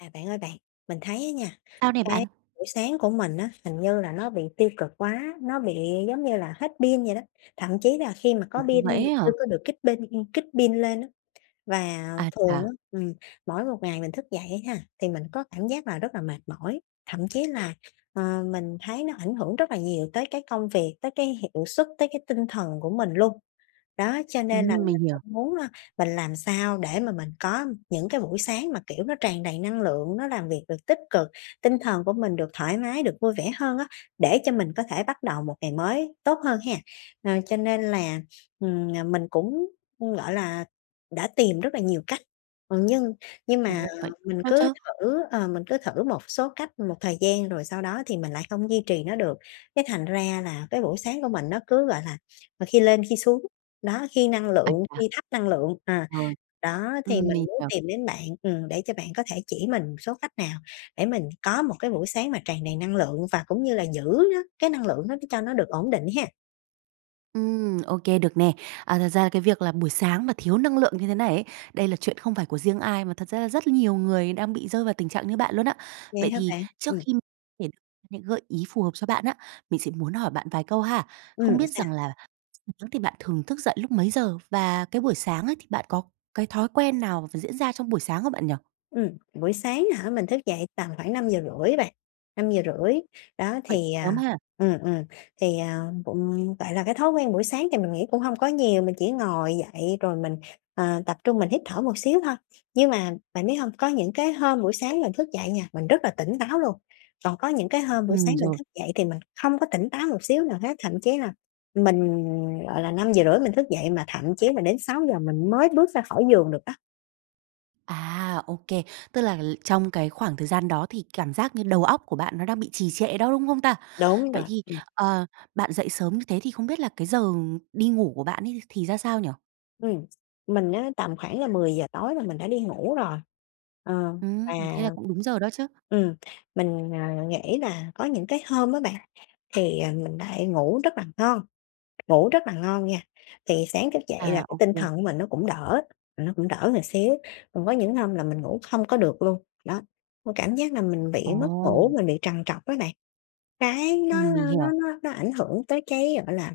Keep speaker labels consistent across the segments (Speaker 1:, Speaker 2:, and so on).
Speaker 1: À, bạn ơi bạn, mình thấy á nha,
Speaker 2: Sao này
Speaker 1: cái
Speaker 2: bạn?
Speaker 1: buổi sáng của mình á, hình như là nó bị tiêu cực quá, nó bị giống như là hết pin vậy đó, thậm chí là khi mà có
Speaker 2: Ồ,
Speaker 1: pin
Speaker 2: vậy
Speaker 1: nhưng
Speaker 2: ấy
Speaker 1: mà chưa
Speaker 2: hả?
Speaker 1: có được kích pin ừm, kích pin lên á. Và
Speaker 2: Ái
Speaker 1: thường
Speaker 2: chà.
Speaker 1: á, ừm, mỗi một ngày mình thức dậy á ha, thì mình có cảm giác là rất là mệt mỏi, thậm chí là, ờ, mình thấy nó ảnh hưởng rất là nhiều tới cái công việc, tới cái hiệu suất, tới cái tinh thần của mình luôn. Đó, cho nên là
Speaker 2: Ừm,
Speaker 1: mình
Speaker 2: mình hiểu.
Speaker 1: không muốn á mình làm sao để mà mình có những cái buổi sáng mà, kiểu, nó tràn đầy năng lượng, nó làm việc được tích cực, tinh thần của mình được thoải mái, được vui vẻ hơn á, để cho mình có thể bắt đầu một ngày mới tốt hơn ha. Ờ, cho nên là, ừm, ờ, mình cũng, ừm, gọi là, đã tìm rất là nhiều cách, ừm, nhưng nhưng mà
Speaker 2: Ồ, vậy
Speaker 1: mình
Speaker 2: khó
Speaker 1: cứ
Speaker 2: chứ?
Speaker 1: thử, ờ, mình cứ thử một số cách một thời gian rồi sau đó thì mình lại không duy trì nó được. Cái thành ra là cái buổi sáng của mình nó cứ, gọi là, khi lên khi xuống, đó, khi năng lượng,
Speaker 2: [unintelligible]
Speaker 1: khi thấp năng lượng, ờ,
Speaker 2: Ừ.
Speaker 1: đó, thì
Speaker 2: Ừm,
Speaker 1: mình
Speaker 2: mình
Speaker 1: muốn
Speaker 2: hiểu.
Speaker 1: tìm đến bạn, ừm, để cho bạn có thể chỉ mình số khách nào để mình có một cái buổi sáng mà tràn đầy năng lượng và cũng như là giữ nó cái năng lượng đó cho nó được ổn định ha.
Speaker 2: Ừm, ô kê, được nè. À, thật ra là cái việc là buổi sáng mà thiếu năng lượng như thế này ấy, đây là chuyện không phải của riêng ai mà thật ra là rất nhiều người đang bị rơi vào tình trạng như bạn luôn á.
Speaker 1: Vậy
Speaker 2: Vậy
Speaker 1: hả
Speaker 2: thì
Speaker 1: bạn?
Speaker 2: trước
Speaker 1: Ừm.
Speaker 2: khi thể những gợi ý phù hợp cho bạn á, mình sẽ muốn hỏi bạn vài câu ha, không
Speaker 1: Ừm.
Speaker 2: biết
Speaker 1: Sao?
Speaker 2: rằng là [unintelligible] thì bạn thường thức dậy lúc mấy giờ? Và cái buổi sáng ấy thì bạn có cái thói quen nào thì diễn ra trong buổi sáng không bạn nhỉ?
Speaker 1: Ừm, buổi sáng hả? Mình thức dậy tầm khoảng 5:30 á bạn, 5:30, đó,
Speaker 2: Vậy
Speaker 1: thì,
Speaker 2: sớm
Speaker 1: à
Speaker 2: ha.
Speaker 1: ừ, ừ, thì, ờ, ừm, gọi là, cái thói quen buổi sáng thì mình nghĩ cũng hông có nhiều, mình chỉ ngồi dậy rồi mình, ờ, tập trung mình hít thở một xíu thôi. Nhưng mà bạn biết hông, có những cái hôm buổi sáng mình thức dậy nha, mình rất là tỉnh táo luôn, còn có những cái hôm buổi sáng
Speaker 2: Ừm,
Speaker 1: mình
Speaker 2: rồi.
Speaker 1: thức dậy thì mình không có tỉnh táo một xíu nào hết, thậm chí là mình, gọi là, 5:30 mình thức dậy mà thậm chí mà đến 6:00 mình mới bước ra khỏi giường được đó.
Speaker 2: À! Ô kê. Tức là trong cái khoảng thời gian đó thì cảm giác như đầu óc của bạn nó đang bị trì trệ đó, đúng không ta?
Speaker 1: Đúng
Speaker 2: Vậy
Speaker 1: rồi,
Speaker 2: thì,
Speaker 1: ừm.
Speaker 2: ờ, bạn dậy sớm như thế thì không biết là cái giờ đi ngủ của bạn ấy thì ra sao nhỉ?
Speaker 1: Ừm, mình á, tầm khoảng là 10:00 tối là mình đã đi ngủ rồi, ờ, và
Speaker 2: Ừm, thế là cũng đúng giờ đó chứ.
Speaker 1: ừm, mình, à, nghĩ là có những cái hôm á bạn, thì, à, mình lại ngủ rất là ngon, ngủ rất là ngon nha, thì sáng thức dậy là
Speaker 2: À,
Speaker 1: cái
Speaker 2: ô
Speaker 1: tinh
Speaker 2: kê.
Speaker 1: thần của mình nó cũng đỡ, nó cũng đỡ một xíu. Còn với những hôm là mình ngủ không có được luôn, đó, cảm giác là mình bị mất ngủ,
Speaker 2: Ồ.
Speaker 1: mình bị trằn trọc á bạn. Cái nó
Speaker 2: Ừm, mình
Speaker 1: nó nó
Speaker 2: hiểu.
Speaker 1: nó ảnh hưởng tới cái, gọi là,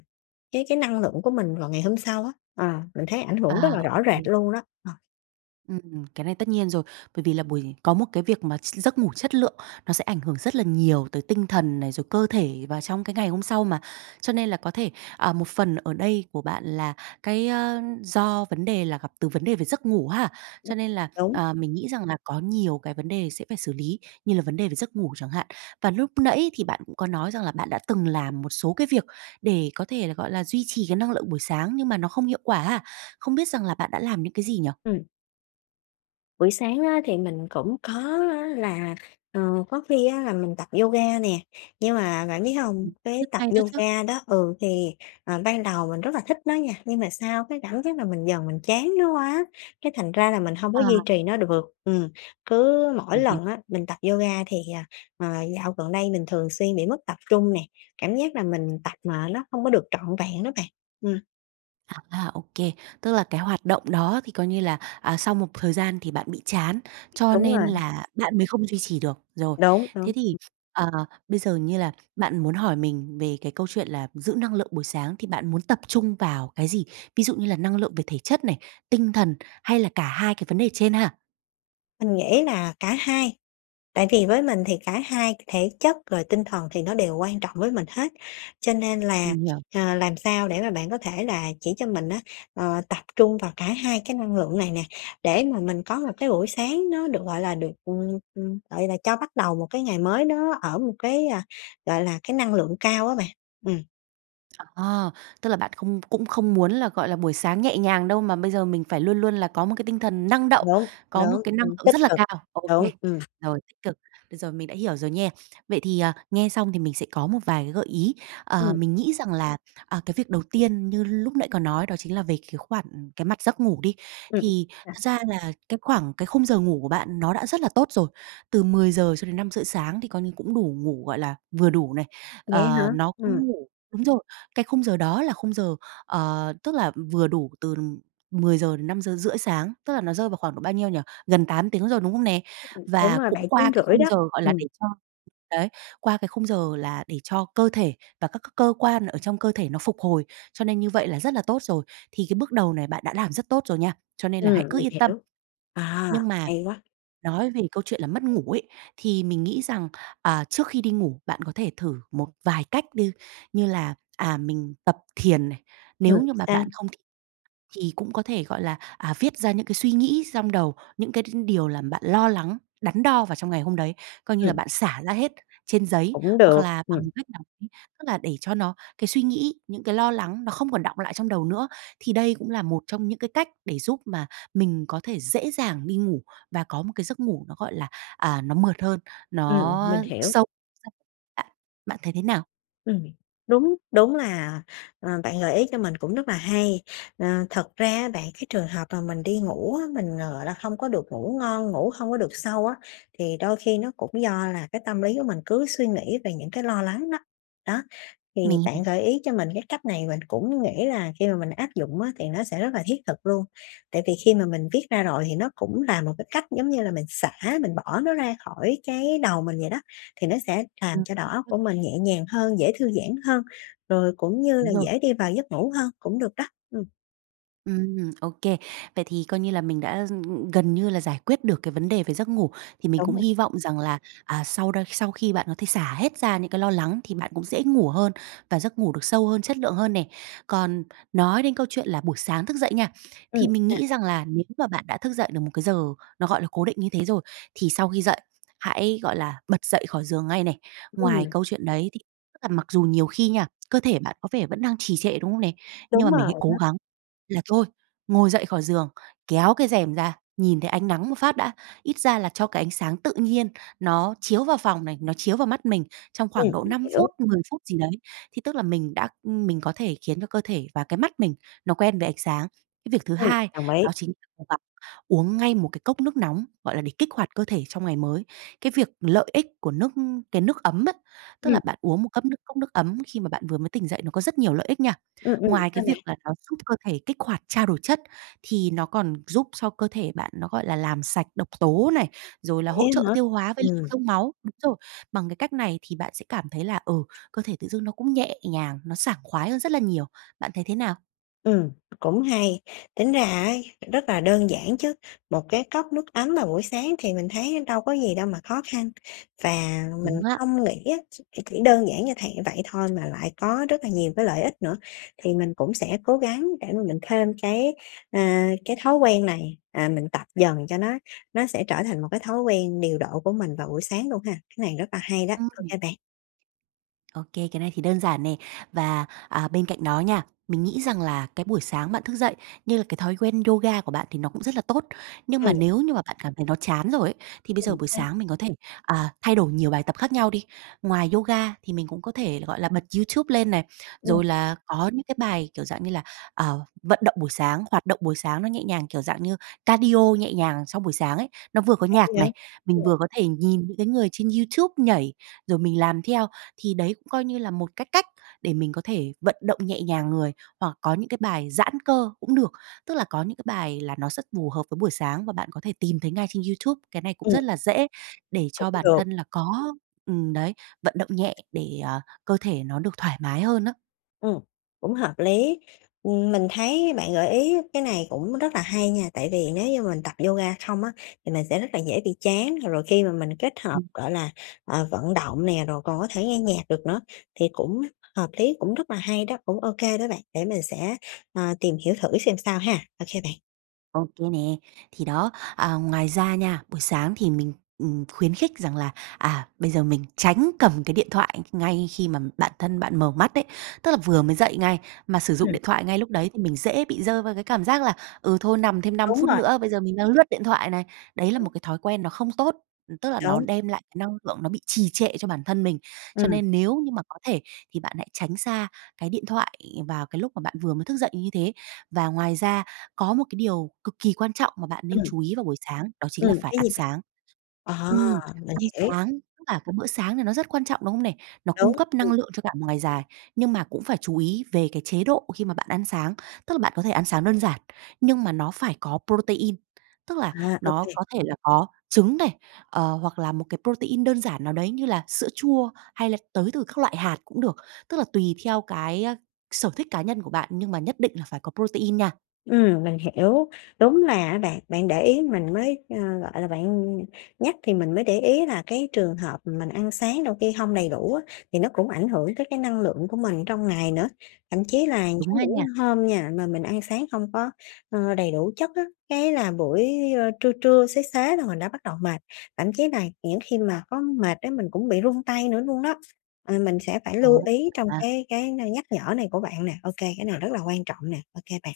Speaker 1: cái cái năng lượng của mình vào ngày hôm sau á ờ, mình thấy ảnh
Speaker 2: À,
Speaker 1: hưởng rất là
Speaker 2: ô
Speaker 1: rõ rệt
Speaker 2: kê.
Speaker 1: luôn đó ờ.
Speaker 2: Ừm, cái này tất nhiên rồi, bởi vì là buổi có một cái việc mà gi giấc ngủ chất lượng, nó sẽ ảnh hưởng rất là nhiều tới tinh thần này, rồi cơ thể và trong cái ngày hôm sau mà, cho nên là có thể à, một phần ở đây của bạn là, cái, a do vấn đề là gặp từ vấn đề về giấc ngủ ha, cho nên là,
Speaker 1: Đúng.
Speaker 2: à, mình nghĩ rằng là có nhiều cái vấn đề sẽ phải xử lý, như là vấn đề về giấc ngủ chẳng hạn. Và lúc nãy thì bạn cũng có nói rằng là bạn đã từng làm một số cái việc để có thể là, gọi là, duy trì cái năng lượng buổi sáng, nhưng mà nó không hiệu quả ha, không biết rằng là bạn đã làm những cái gì nhỉ?
Speaker 1: Ừm. Buổi sáng á thì mình cũng có á là, ờ, có khi á là mình tập yoga nè, nhưng mà bạn biết hông, cái
Speaker 2: Rất
Speaker 1: tập
Speaker 2: hay đó chứ.
Speaker 1: yoga đó ừ, thì, ờ, ban đầu mình rất là thích nó nha, nhưng mà sau cái cảm giác là mình dần mình chán nó quá, cái thành ra là mình hông có
Speaker 2: À.
Speaker 1: duy trì nó được ừm. Cứ mỗi
Speaker 2: [unintelligible]
Speaker 1: lần á mình tập yoga thì, à, ờ, dạo gần đây mình thường xuyên bị mất tập trung nè, cảm giác là mình tập mà nó không có được trọn vẹn đó bạn ừm.
Speaker 2: À, à, ô kê. Tức là cái hoạt động đó á thì coi như là, à, sau một thời gian thì bạn bị chán, cho
Speaker 1: Đúng
Speaker 2: nên
Speaker 1: rồi.
Speaker 2: là bạn mới không duy trì được. Rồi,
Speaker 1: Đúng,
Speaker 2: thế
Speaker 1: đúng.
Speaker 2: thì, ờ, bây giờ như là bạn muốn hỏi mình về cái câu chuyện là giữ năng lượng buổi sáng thì bạn muốn tập trung vào cái gì, ví dụ như là năng lượng về thể chất này, tinh thần hay là cả hai cái vấn đề trên ha?
Speaker 1: Mình nghĩ là cả hai, tại vì với mình thì cả hai thể chất rồi tinh thần thì nó đều quan trọng với mình hết, cho nên là,
Speaker 2: Mình hiểu.
Speaker 1: ờ, làm sao để mà bạn có thể là chỉ cho mình á, ờ, tập trung vào cả hai cái năng lượng này nè, để mà mình có một cái buổi sáng nó được, gọi là, được, ừm, ừm, gọi là cho bắt đầu một cái ngày mới nó ở một cái, ờ, gọi là, cái năng lượng cao á bạn ừm.
Speaker 2: À, tức là bạn không cũng không muốn là, gọi là, buổi sáng nhẹ nhàng đâu mà bây giờ mình phải luôn luôn là có một cái tinh thần năng động,
Speaker 1: Đúng,
Speaker 2: có một
Speaker 1: đúng,
Speaker 2: cái năng
Speaker 1: ừm,
Speaker 2: lượng
Speaker 1: tích
Speaker 2: rất là
Speaker 1: cực,
Speaker 2: cao. Ô kê,
Speaker 1: đúng, ừm.
Speaker 2: rồi tích cực, bây giờ mình đã hiểu rồi nha. Vậy thì, à, nghe xong thì mình sẽ có một vài cái gợi ý. Ờ,
Speaker 1: Ừm.
Speaker 2: mình nghĩ rằng là, à, cái việc đầu tiên như lúc nãy có nói đó chính là về cái khoản, ừm, cái mặt giấc ngủ đi,
Speaker 1: Ừm.
Speaker 2: thì
Speaker 1: ừm.
Speaker 2: thực
Speaker 1: [unintelligible]
Speaker 2: ra là cái khoảng, cái khung giờ ngủ của bạn nó đã rất là tốt rồi, từ 10:00 cho đến 5:30 sáng thì coi như cũng đủ ngủ, gọi là, vừa đủ này,
Speaker 1: Vậy hả?
Speaker 2: ờ, nó
Speaker 1: Ừm.
Speaker 2: cũng ngủ đúng rồi, cái khung giờ đó là khung giờ, ờ, tức là, ừm, vừa đủ từ 10:00-5:30 sáng, tức là nó rơi vào khoảng độ bao nhiêu nhỉ? Gần 8 tiếng rồi, đúng không nè?
Speaker 1: Ừm, ừm, đúng
Speaker 2: Và
Speaker 1: rồi,
Speaker 2: cũng
Speaker 1: bảy
Speaker 2: qua
Speaker 1: tiếng
Speaker 2: cái
Speaker 1: rưỡi
Speaker 2: khung
Speaker 1: đó,
Speaker 2: giờ, gọi là,
Speaker 1: ừm.
Speaker 2: để cho đấy, qua cái khung giờ là để cho cơ thể và các cái cơ quan ở trong cơ thể nó phục hồi, cho nên như vậy là rất là tốt rồi, thì cái bước đầu này bạn đã làm rất tốt rồi nha, cho nên là hãy
Speaker 1: Ừm,
Speaker 2: cứ
Speaker 1: mình
Speaker 2: yên tâm.
Speaker 1: hiểu. À,
Speaker 2: Nhưng mà
Speaker 1: hay quá!
Speaker 2: nói về câu chuyện là mất ngủ ấy, thì mình nghĩ rằng, à, trước khi đi ngủ, bạn có thể thử một vài cách đi, như là, à, mình tập thiền này.
Speaker 1: Ừm,
Speaker 2: Nếu như mà
Speaker 1: sao?
Speaker 2: bạn không thích thì cũng có thể, gọi là, à, viết ra những cái suy nghĩ xong đầu, những cái đ điều làm bạn lo lắng, đắn đo vào trong ngày hôm đấy, coi như là
Speaker 1: Ừm.
Speaker 2: bạn xả ra hết trên giấy,
Speaker 1: Cũng được,
Speaker 2: hoặc là bằng
Speaker 1: ừm.
Speaker 2: một cách nào đấy, tức là để cho nó cái suy nghĩ, những cái lo lắng nó không còn đọng lại trong đầu nữa. Thì đây cũng là một trong những cái cách để giúp mà mình có thể dễ dàng đi ngủ và có một cái giấc ngủ nó, gọi là, à, nó mượt hơn,
Speaker 1: Ừm,
Speaker 2: nó
Speaker 1: mình hiểu.
Speaker 2: sâu [unintelligible] bạn bạn thấy thế nào?
Speaker 1: Ừm, đúng, đúng là, ờ, bạn gợi ý cho mình cũng rất là hay. Ờ, thật ra á bạn cái trường hợp mà mình đi ngủ á, mình, ờ, gọi là, hông có được ngủ ngon, ngủ hông có được sâu á, thì đôi khi nó cũng do là cái tâm lý của mình cứ suy nghĩ về những cái lo lắng đó, đó. Thì
Speaker 2: Mình
Speaker 1: bạn
Speaker 2: hiểu.
Speaker 1: gợi ý cho mình cái cách này mình cũng nghĩ là khi mà mình áp dụng á, thì nó sẽ rất là thiết thực luôn. Tại vì khi mà mình viết ra rồi, thì nó cũng là một cái cách giống như là mình xả, mình bỏ nó ra khỏi cái đầu mình vậy đó, thì nó sẽ làm
Speaker 2: Ừm.
Speaker 1: cho đầu óc của
Speaker 2: [unintelligible]
Speaker 1: mình nhẹ nhàng hơn, dễ thư giãn hơn, rồi cũng như
Speaker 2: Đúng
Speaker 1: là
Speaker 2: rồi.
Speaker 1: dễ đi vào giấc ngủ hơn, cũng được đó, ừm.
Speaker 2: Ừm, ô kê. Vậy thì coi như là mình đã, ừm, ừm, gần như là giải quyết được cái vấn đề về giấc ngủ, thì mình
Speaker 1: Đúng
Speaker 2: cũng
Speaker 1: rồi.
Speaker 2: hy vọng rằng là, à, sau đ sau khi bạn có thể xả hết ra những cái lo lắng, thì bạn cũng dễ ngủ hơn và giấc ngủ được sâu hơn, chất lượng hơn nè. Còn nói đến câu chuyện là buổi sáng thức dậy nha,
Speaker 1: Ừm,
Speaker 2: thì mình
Speaker 1: sao?
Speaker 2: nghĩ rằng là, nếu mà bạn đã thức dậy được một cái giờ nó, gọi là, cố định như thế rồi, thì sau khi dậy, hãy, gọi là, bật dậy khỏi giường ngay này. Ngoài
Speaker 1: Ừm.
Speaker 2: câu chuyện đấy thì tức là mặc dù nhiều khi nha, cơ thể bạn có vẻ vẫn đang trì trệ, đúng không nè? Nhưng mà
Speaker 1: Đúng
Speaker 2: mình hãy
Speaker 1: rồi
Speaker 2: cố
Speaker 1: đó.
Speaker 2: gắng là thôi, ngồi dậy khỏi giường, kéo cái rèm ra, nhìn thấy ánh nắng một phát đã, ít ra là cho cái ánh sáng tự nhiên nó chiếu vào phòng này, nó chiếu vào mắt mình trong khoảng
Speaker 1: Ừm,
Speaker 2: độ
Speaker 1: mình
Speaker 2: 5
Speaker 1: hiểu.
Speaker 2: phút, 10 phút gì đấy, thì tức là mình đã mình có thể khiến cho cơ thể và cái mắt mình, nó quen với ánh sáng. Cái việc thứ
Speaker 1: Ừm,
Speaker 2: hai,
Speaker 1: đồng ý.
Speaker 2: đó chính cố gắng uống ngay một cái cốc nước nóng, gọi là, để kích hoạt cơ thể trong ngày mới, cái việc lợi ích của nước cái nước ấm á tức là
Speaker 1: Ừm.
Speaker 2: bạn uống một ấm nước cốc nước ấm khi mà bạn vừa mới tỉnh dậy, nó có rất nhiều lợi ích nha.
Speaker 1: Ưm, ừm,
Speaker 2: Ngoài
Speaker 1: sao
Speaker 2: cái
Speaker 1: bạn?
Speaker 2: việc là nó giúp cơ thể kích hoạt trao đổi chất, thì nó còn giúp cho cơ thể bạn nó, gọi là, làm sạch độc tố này, rồi là
Speaker 1: Vậy
Speaker 2: hỗ trợ
Speaker 1: á hả?
Speaker 2: tiêu hóa với lưu
Speaker 1: Ừm.
Speaker 2: thông máu đúng rồi, bằng cái cách này thì bạn sẽ cảm thấy là ừ, cơ thể tự dưng nó cũng nhẹ nhàng, nó sảng khoái hơn rất là nhiều, bạn thấy thế nào?
Speaker 1: Ừm, cũng hay, tính ra á rất là đơn giản chứ, một cái cốc nước ấm vào buổi sáng thì mình thấy đâu có gì đâu mà khó khăn. Và mình
Speaker 2: Đúng á.
Speaker 1: không nghĩ á, ch những đơn giản như thầy vậy thôi mà lại có rất là nhiều cái lợi ích nữa thì mình cũng sẽ cố gắng để mà mình thêm cái, à, cái thói quen này, à, mình tập dần cho nó nó sẽ trở thành một cái thói quen điều độ của mình vào buổi sáng luôn ha. Cái này rất là hay đó, ô
Speaker 2: Ừm.
Speaker 1: kê bạn.
Speaker 2: Ô kê, cái này thì đơn giản nè. Và, à, bên cạnh đó nha, mình nghĩ rằng là cái buổi sáng bạn thức dậy, như là cái thói quen yoga của bạn thì nó cũng rất là tốt, nhưng mà
Speaker 1: Ừm.
Speaker 2: nếu như mà bạn cảm thấy nó chán rồi ấy, thì bây giờ
Speaker 1: Ừm,
Speaker 2: buổi
Speaker 1: sao?
Speaker 2: sáng mình có thể, à, thay đổi nhiều bài tập khác nhau đi. Ngoài yoga thì mình cũng có thể là, gọi là, bật YouTube lên này,
Speaker 1: Ừm.
Speaker 2: rồi là có những cái bài, kiểu, dạng như là, ờ, vận động buổi sáng, hoạt động buổi sáng nó nhẹ nhàng, kiểu, dạng như cardio nhẹ nhàng sau buổi sáng ấy. Nó vừa có
Speaker 1: Hay
Speaker 2: nhạc này,
Speaker 1: vậy,
Speaker 2: mình
Speaker 1: ừm.
Speaker 2: vừa có thể nhìn những cái người trên YouTube nhảy, rồi mình làm theo, thì đấy cũng coi như là một cái cách để mình có thể vận động nhẹ nhàng người, hoặc có những cái bài giãn cơ cũng được. Tức là có những cái bài là nó rất phù hợp với buổi sáng và bạn có thể tìm thấy ngay trên YouTube, cái này cũng
Speaker 1: Ừm.
Speaker 2: rất là dễ để
Speaker 1: Cũng
Speaker 2: cho bản
Speaker 1: được.
Speaker 2: thân là có ừm, đấy, vận động nhẹ để, à, cơ thể nó được thoải mái hơn á.
Speaker 1: Ừm, cũng hợp lý. Ừm, mình thấy bạn gợi ý cái này cũng rất là hay nha, tại vì nếu như mình tập yoga không á thì mình sẽ rất là dễ bị chán, rồi khi mà mình kết hợp,
Speaker 2: Ừm.
Speaker 1: gọi là, ờ, vận động nè, rồi còn có thể nghe nhạc được nữa, thì cũng h hợp lý, cũng rất là hay đó, cũng ô kê đó bạn, để mình sẽ, ờ, tìm hiểu thử xem sao ha, ô kê bạn.
Speaker 2: Ô kê nè. Thì đó, à, ngoài ra nha, buổi sáng thì mình, ừm, khuyến khích rằng là, à, bây giờ mình tránh cầm cái điện thoại ngay khi mà bản thân bạn mở mắt đấy, tức là vừa mới dậy ngay, mà sử dụng
Speaker 1: Ừm.
Speaker 2: điện thoại ngay lúc đấy thì mình dễ bị rơi vào cái cảm giác là "ừ, thôi nằm thêm 5
Speaker 1: Đúng
Speaker 2: phút
Speaker 1: rồi.
Speaker 2: nữa, bây giờ mình đang lướt điện thoại thoại này." Đấy là
Speaker 1: Ừm.
Speaker 2: một cái thói quen nó không tốt, ừm, tức là nó
Speaker 1: Đúng.
Speaker 2: đem lại cái năng lượng nó bị trì trệ cho bản thân mình, cho
Speaker 1: Ừm.
Speaker 2: nên nếu như mà có thể thì bạn hãy tránh xa cái điện thoại vào cái lúc mà bạn vừa mới thức dậy như thế. Và ngoài ra có một cái điều cực kỳ quan trọng mà bạn nên
Speaker 1: Ừm.
Speaker 2: chú ý vào buổi sáng, đó chính
Speaker 1: Ừm,
Speaker 2: là phải
Speaker 1: cái
Speaker 2: ăn
Speaker 1: gì vậy?
Speaker 2: sáng.
Speaker 1: À!
Speaker 2: Ừm,
Speaker 1: Mình
Speaker 2: ăn
Speaker 1: hiểu.
Speaker 2: sáng, tức là cái bữa sáng thì nó rất quan trọng, đúng không này? Nó cung
Speaker 1: Đúng.
Speaker 2: cấp năng
Speaker 1: Ừm.
Speaker 2: lượng cho cả một ngày dài. Nhưng mà cũng phải chú ý về cái chế độ khi mà bạn ăn sáng, tức là bạn có thể ăn sáng đơn giản, nhưng mà nó phải có protein, tức là
Speaker 1: À, ô
Speaker 2: nó
Speaker 1: kê.
Speaker 2: có thể là có trứng này, ờ, hoặc là một cái protein, đơn giản nào đấy như là sữa chua, hay là tới từ các loại hạt cũng được, tức là tùy theo cái, a, sở thích cá nhân của bạn nhưng mà nhất định là phải có protein, nha.
Speaker 1: Ừm, mình hiểu. Đúng là á bạn, bạn để ý mình mới ờ, gọi là, bạn nhắc thì mình mới để ý là cái trường hợp mình ăn sáng đôi khi hông đầy đủ á, thì nó cũng ảnh hưởng tới cái năng lượng của mình trong ngày nữa. Thậm chí là
Speaker 2: Đúng
Speaker 1: có
Speaker 2: á
Speaker 1: những
Speaker 2: nha.
Speaker 1: hôm nha mà mình ăn sáng hông có, ơ, đầy đủ chất á, cái là buổi, ơ, trưa trưa, xế xế là mình đã bắt đầu mệt. Thậm chí là những khi mà có mệt á mình cũng bị run tay nữa luôn đó. À, mình sẽ phải
Speaker 2: Ờ,
Speaker 1: lưu ý
Speaker 2: hiểu
Speaker 1: trong
Speaker 2: mà.
Speaker 1: cái cái nơi nhắc nhở này của bạn nè. Ô kê, cái này rất là quan trọng nè. Ô kê bạn.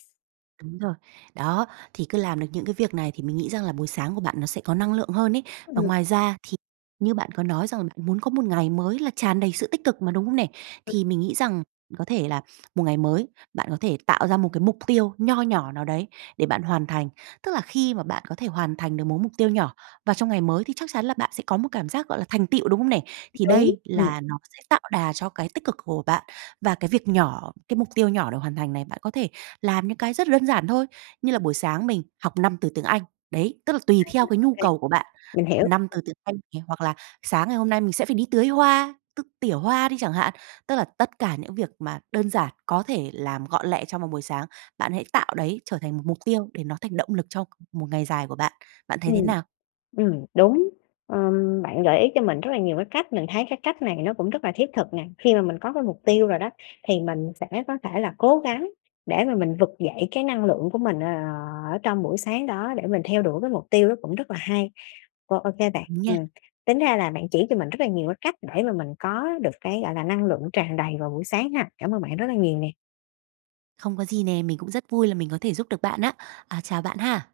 Speaker 2: Đúng rồi. Đó, thì cứ làm được những cái việc này thì mình nghĩ rằng là buổi sáng của bạn nó sẽ có năng lượng hơn ấy. Và
Speaker 1: Ừm.
Speaker 2: ngoài ra thì như bạn có nói rằng bạn muốn có một ngày mới là tràn đầy sự tích cực mà, đúng hông nè? Thì mình nghĩ rằng bạn có thể là một ngày mới, bạn có thể tạo ra một cái mục tiêu nho nhỏ nào đấy để bạn hoàn thành. Tức là khi mà bạn có thể hoàn thành được mỗi mục tiêu nhỏ, và trong ngày mới thì chắc chắn là bạn sẽ có một cảm giác gọi là thành tựu, đúng hông nè? Thì
Speaker 1: Đúng,
Speaker 2: đây
Speaker 1: ừm.
Speaker 2: là nó sẽ tạo đà cho cái tích cực của bạn. Và cái việc nhỏ, cái mục tiêu nhỏ được hoàn thành này bạn có thể làm những cái rất là đơn giản thôi, như là buổi sáng mình học 5 từ tiếng Anh. Đấy, tức là tùy
Speaker 1: À, ừm,
Speaker 2: theo cái
Speaker 1: ô
Speaker 2: nhu
Speaker 1: kê.
Speaker 2: cầu của bạn,
Speaker 1: Mình hiểu.
Speaker 2: 5
Speaker 1: Ừm.
Speaker 2: từ tiếng Anh nè, hoặc là sáng ngày hôm nay mình sẽ phải đi tưới hoa, t tỉa hoa đi chẳng hạn. Tức là tất cả những việc mà đơn giản, có thể làm gọn lẹ trong một buổi sáng, bạn hãy tạo đấy trở thành một mục tiêu để nó thành động lực cho một ngày dài của bạn. Bạn thấy thế
Speaker 1: Ừm,
Speaker 2: nào?
Speaker 1: ừm, đúng. Ờm, bạn gợi ý cho mình rất là nhiều cái cách, mình thấy cái cách này nó cũng rất là thiết thực nè. Khi mà mình có cái mục tiêu rồi đó, thì mình sẽ có thể là cố gắng để mà mình vực dậy cái năng lượng của mình, ờ, ờ, ở trong buổi sáng đó, để mình theo đuổi cái mục tiêu đó cũng rất là hay. Ô ô kê bạn,
Speaker 2: Đúng nha.
Speaker 1: ừm. Tính ra là bạn chỉ cho mình rất là nhiều cái cách để mà mình có được cái, gọi là, năng lượng tràn đầy vào buổi sáng ha. Cảm ơn bạn rất là nhiều nè!
Speaker 2: Không có gì nè, mình cũng rất vui là mình có thể giúp được bạn á. À, chào bạn ha!